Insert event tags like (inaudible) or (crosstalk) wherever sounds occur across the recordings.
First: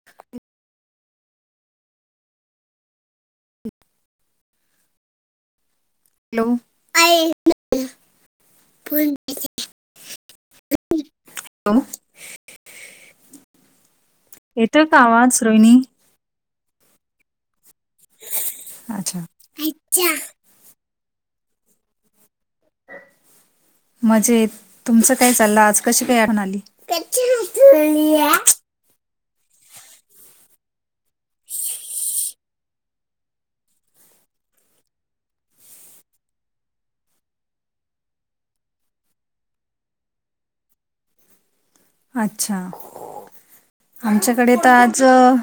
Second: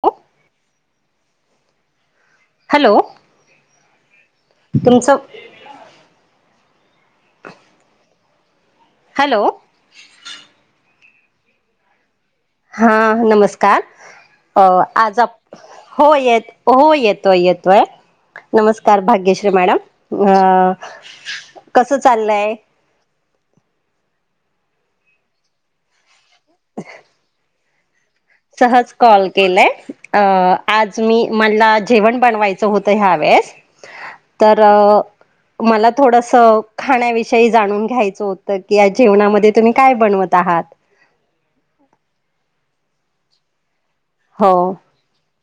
ह (unintelligible) हॅलो तुमचं hello, (unintelligible) hello. (unintelligible) हा नमस्कार, अ येतोय का आज आप आवाज रोहिणी हो येत, हो येतोय-येतोय. नमस्कार अच्छा भाग्यश्री मॅडम अ कसं चाललंय? मजेत, तुमचं काय चाललं आज कशी काय आठवण आली. सहज कॉल केलाय अ आज मी म्हणलं जेवण बनवायचं. होत ह्या वळेस, तर मला थोडस खाण्याविषयी जाणून घ्यायचं होतं की आज जेवणामध्ये तुम्ही काय बनवत आहात. अच्छा, आमच्याकडे हो तर आज च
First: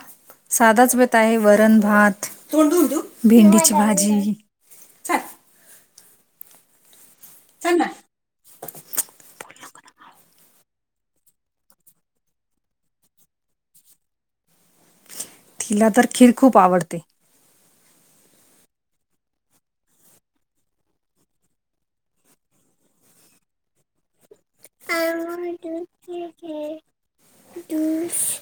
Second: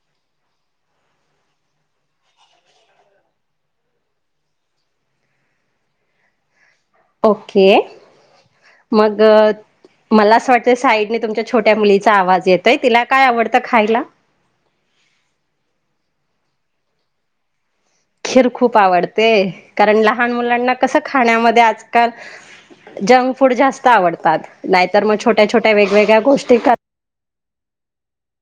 साधाच बेत आहे. वरण, भात, भेंडीची भाजी. चल ओके, चल ना मग मला असं वाटतंय साईडने तुमच्या छोट्या मुलीचा आवाज येतोय, तिला काय आवडतं खायला? तिला तर खीर खूप आवडते. खीर खूप आवडते, कारण लहान मुलांना कसं खाण्यामध्ये आजकाल जंक फूड जास्त आवडतात नाहीतर मग छोट्या-छोट्या वेगवेगळ्या गोष्टी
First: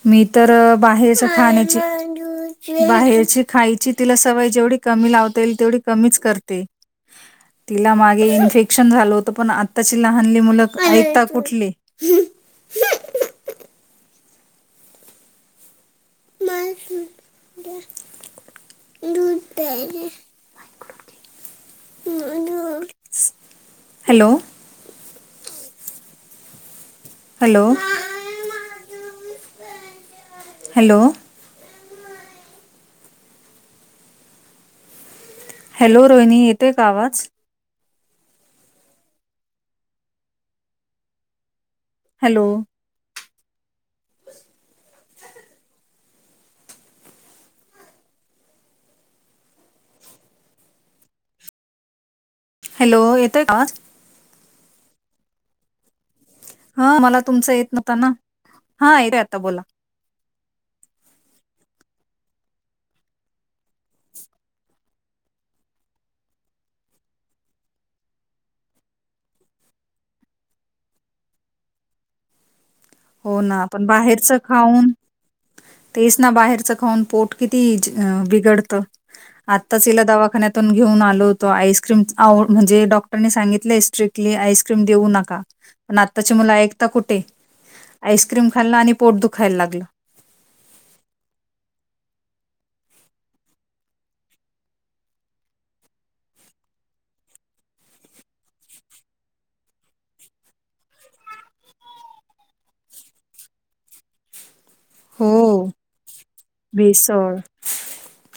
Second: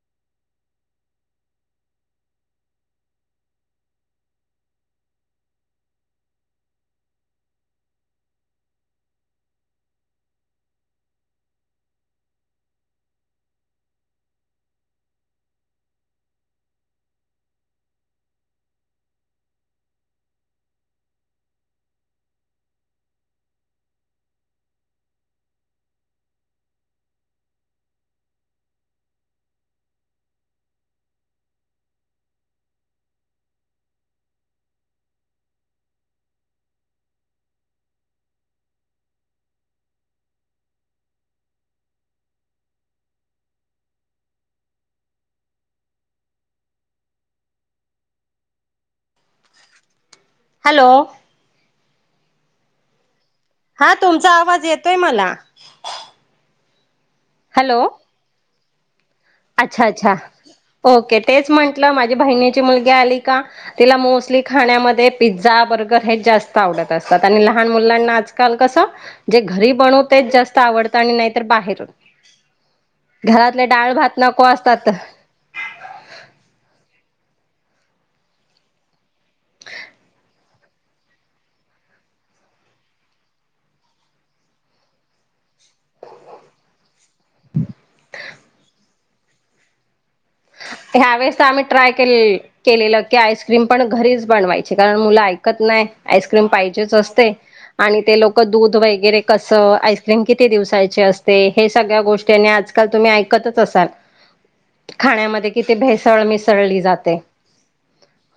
मी तर बाहेरच खाण्याची बाहेरची खायची तिला सवय जेवढी कमी लावता येईल तेवढी कमीच करते. तिला मागे इन्फेक्शन झाल होतं पण आत्ताची लहानली मुलं ऐकता कुठली. (inaudible) मला दूध द्या. दूध प्यायला. Hello. Hello, hello. Hello Rohini येतेय का आवाज. हॅलो. हॅलो. हॅलो येतोय का. हा तुमचा आवाज येतोय मला. हा मला तुमच येत हॅलो नव्हता ना, हा येतोय आता बोला. अच्छा अच्छा, ओके तेच म्हंटलं माझी बहिणीची मुलगी आली का? तिला मोस्टली खाण्यामध्ये पिझ्झा, बर्गर हे जास्त आवडत असतात. आणि लहान मुलांना आजकाल कसं जे घरी बनवते जास्त आवडतं आणि नाहीतर बाहेरून हो ना घरातले आपण डाळ भात बाहेरच नको असतात खाऊन तेच ना बाहेरचं खाऊन, पोट किती बिघडतं आत्ताच हीला दवाखान्यात घेऊन आलो होतो, आईस्क्रीम आव म्हणजे डॉक्टरनी सांगितलंय स्ट्रिकटली आईस्क्रीम देऊ नका. पण आत्ताची मुलं ऐकता कुठे आईस्क्रीम खाल्लं आणि पोट दुखायला लागलं. ह्या वेळेस आम्ही ट्राय केले केलेलं की, आईस्क्रीम पण घरीच बनवायच कारण मुलं ऐकत नाही आईस्क्रीम पाहिजेच असतय आणि ते लोक दूध वगैरे कसं, आईस्क्रीम किती दिवसायचे असते हे सगळ्या गोष्टीनी आज का तुम्ही ऐकतच असाल. खाण्यामध्ये हो किती भेसळ मिसळली जाते. भेसळ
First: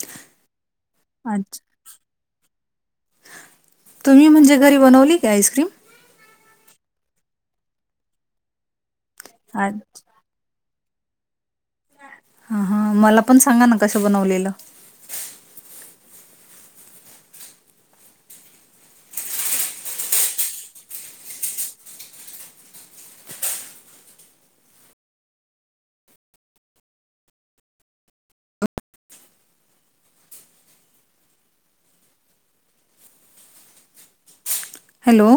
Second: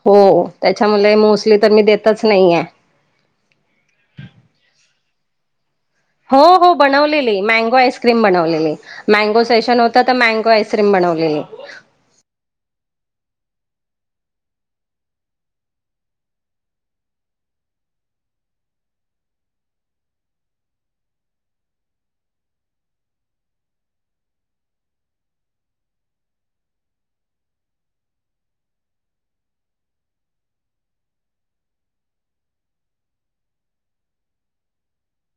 हो त्याच्यामुले मोस्टली तर मी देतच नाहीयेय. तुम्ही म्हणजे घरी बनवली कां आईस्क्रीम? हो हो बनवलेली मँगो आईस्क्रीम बनवलेली मँगो आ सेशन होत तर मँगो आईस स्क्रीम बनवलेली हा हा मला पण सांगा ना कसं बनवलेलं? हॅलो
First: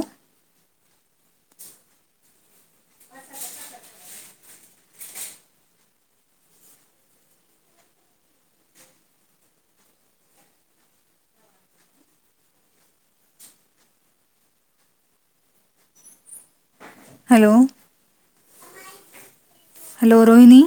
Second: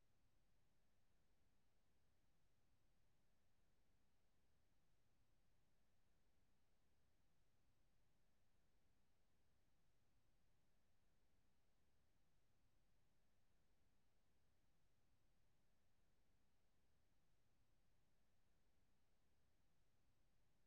हॅलो हॅलो रोहिनी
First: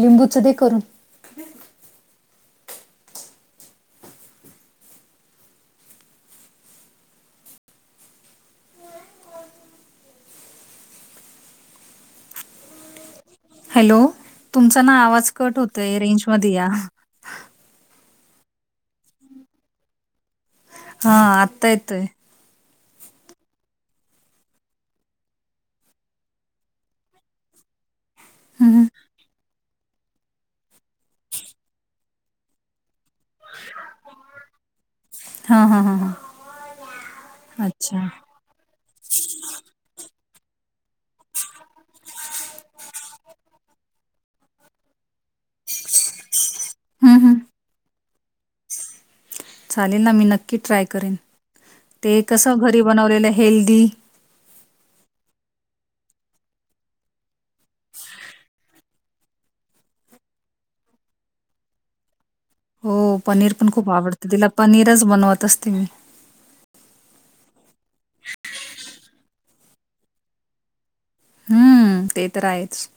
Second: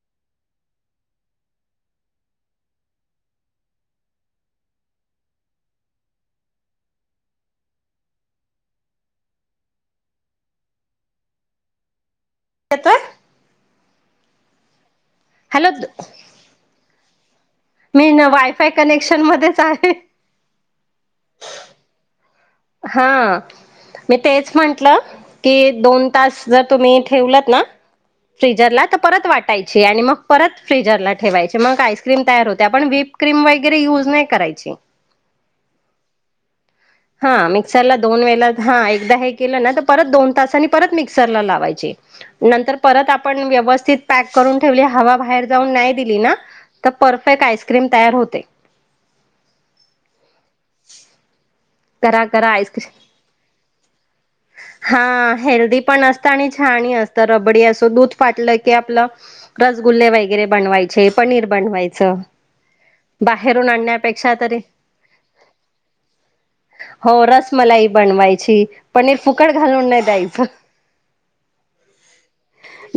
लिंबूचं दे करून यात हॅलो तुमचा ना आवाज कट हॅलो होतोय रेंज मध्ये या मी ना वायफाय कनेक्शन मध्येच आहे. हा आत्ता येतोय हा मी तेच म्हंटलं की दोन तास जर तुम्ही ठेवलात ना हम्म फ्रीजरला हम्म. तर परत वाट टायची आणि मग परत फ्रीजर ला ठेवायची मग आईस्क्रीम तयार होते आपण विप क्रीम वगैरे युज नाही करायची हा हा हा हा हा मिक्सरला अच्छा दोन हम्म वेलेला हा एकदा हे केलं ना तर परत दोन तासनी परत मिक्सरला लावायचं ची नंतर परत आपण व्यवस्थित पॅ क करून ठेवली हवा बाहेर जाऊन नाही दिली ना तर हम्म परफेक्ट आईस्क्रीम तयार होते चालेल ना मी नक्की ट्राय करेन ते करा कस करा घरी आईस्क्रीम बनवलेलं हेल्दी हा हेल्दी पण असतं आणि छान ही असतं रबडी असं दूध फाटलं की आपलं रसगुल्ले वगैरे बनवायचे पनीर बनवायचं हो पनीर बाहेरून पण खूप आवडतं आणण्यापेक्षा तिला तरी पनीरच बनवत असते मी हो रसमलाई बनवायची पनीर फुकट घालून नाही द्यायचं हम्म ते तर आहेच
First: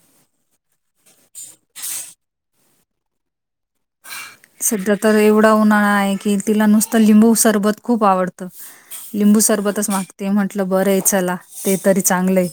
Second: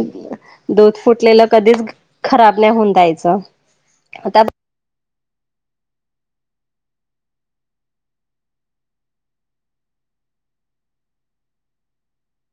दूध फुटलेलं कधीच खराब नाही होऊन द्यायच सध्या तर एवढा उन्हाळा आहे की तिला नुसतं लिंबू सरबत खूप आवडतं लिंबू सरबतच मागते म्हंटलं बरं आहे चला ते तरी चांगलंय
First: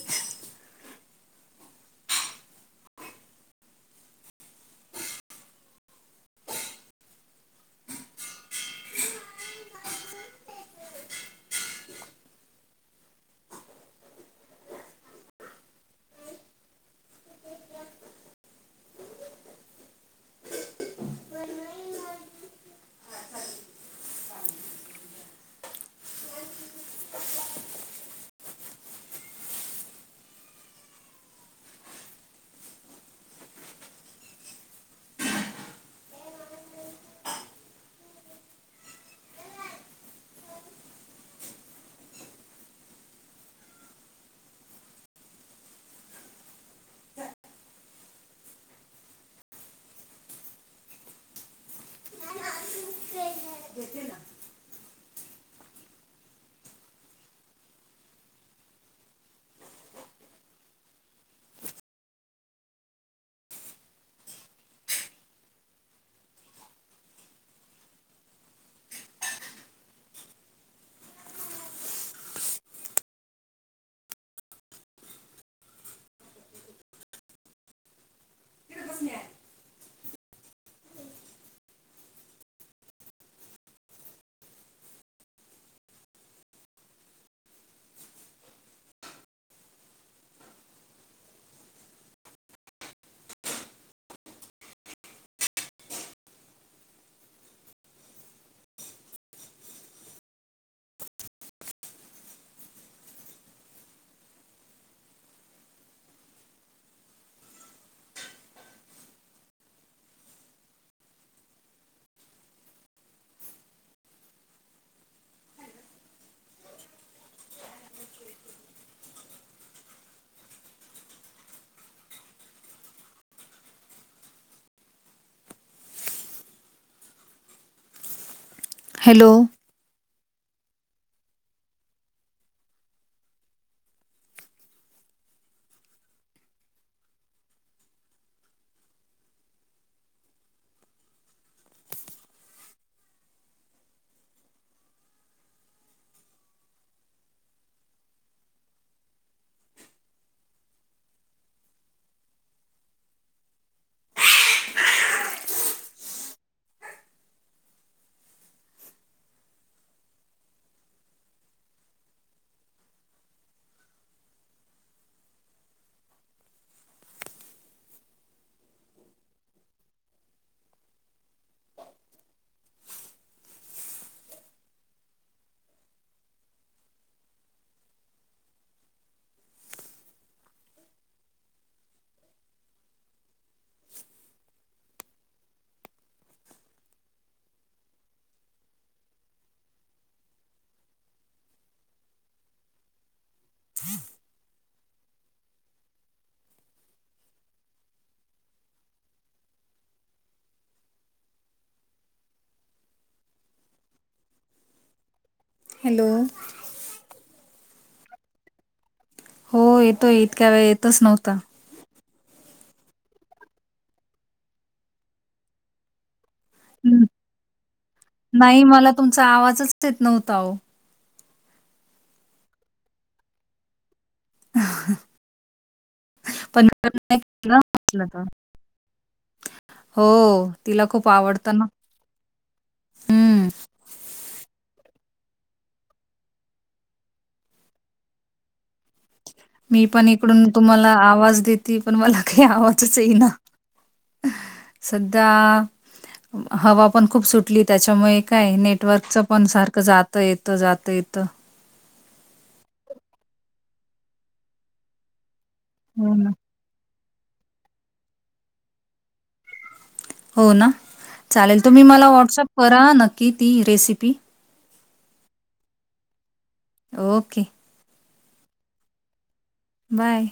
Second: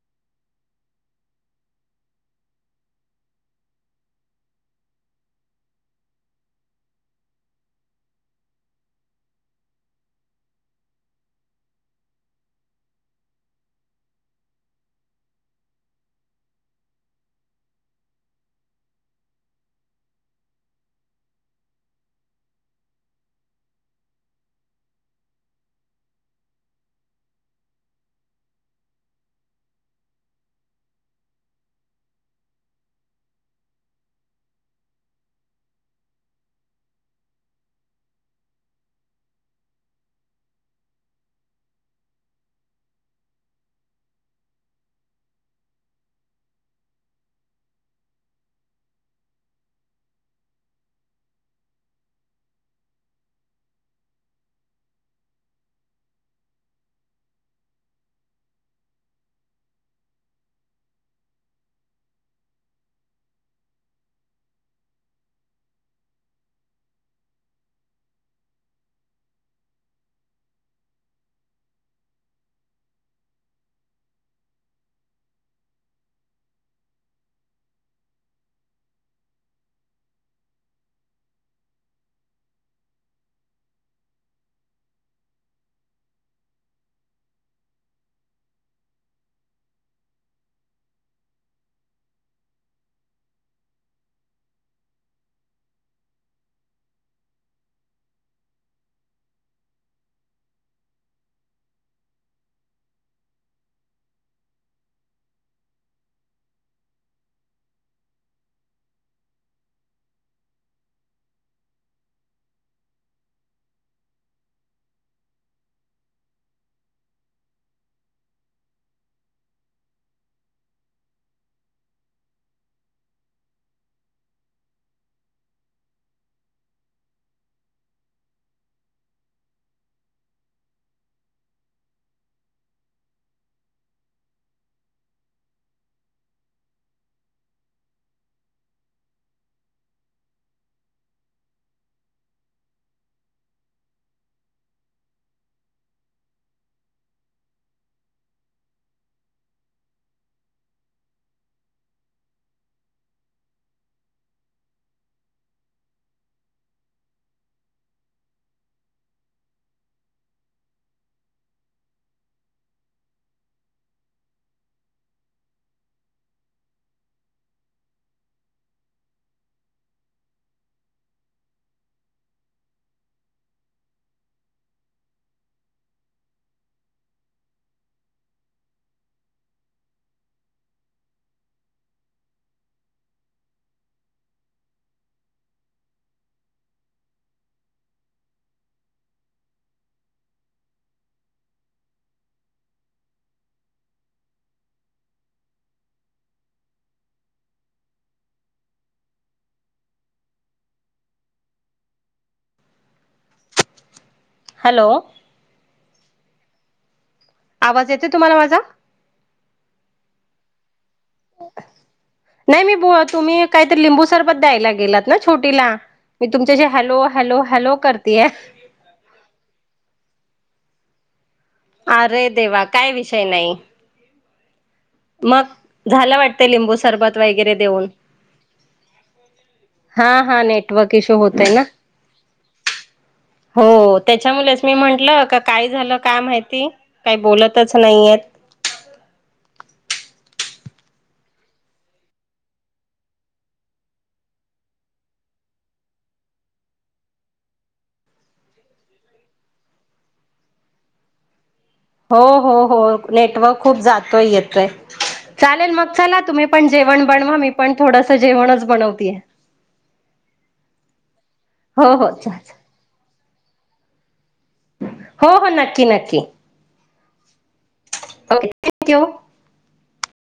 हॅलो हंम हॅलो हॅलो आवांज येते तुम्हांला मांझा हो येतोय इतक्यां वेळं येतंच नव्हतां नाहीं मी बां तुम्हीं कांहीतरी लिंबू सरबंत द्यायला गेलांत नां छोटीला मी तुमचे जे हॅलो हॅलो हॅलो करते नाहीं मलां तुमचा आवांजच येतं नव्हतां हो अरे देवां कायं विषय नाहीं मंग झालं वाटतं पण लिंबू मी सरबंत नाही वगैरें केला देऊंन म्हटलं तर. हो हां हां तिला नेटवर्क खूप ईशू होतंय आवडतं नां ना. हम्म हो त्यांच्यामुळेच मी म्हटलं कां कायं झालं कायं माहिती कांहीं बोलायचं नाहीये मी पणं इकडूंन तुम्हांला आवांज देते पणं मलां कांहीं आवांजच येई नां संध्या हवां पणं खूंप सुटली त्यांच्यामुळे कायं नेटवर्कच पणं सारखं जातं येतं जातं येतं हो हो हो नेटवर्क खूंप जातोय येतंय चालेल मंग चलां हो करां ना. तुम्हीं पणं जेवणं बनवां मी पणं थोडंसं जेवणंच बनवते हो नां चालेल तुम्हीं हो हो मलां चालेल व्हॉट्सअप करां नक्की ती रेसिपी हो हो नक्की नक्की ओके ओके थँक्यू बांय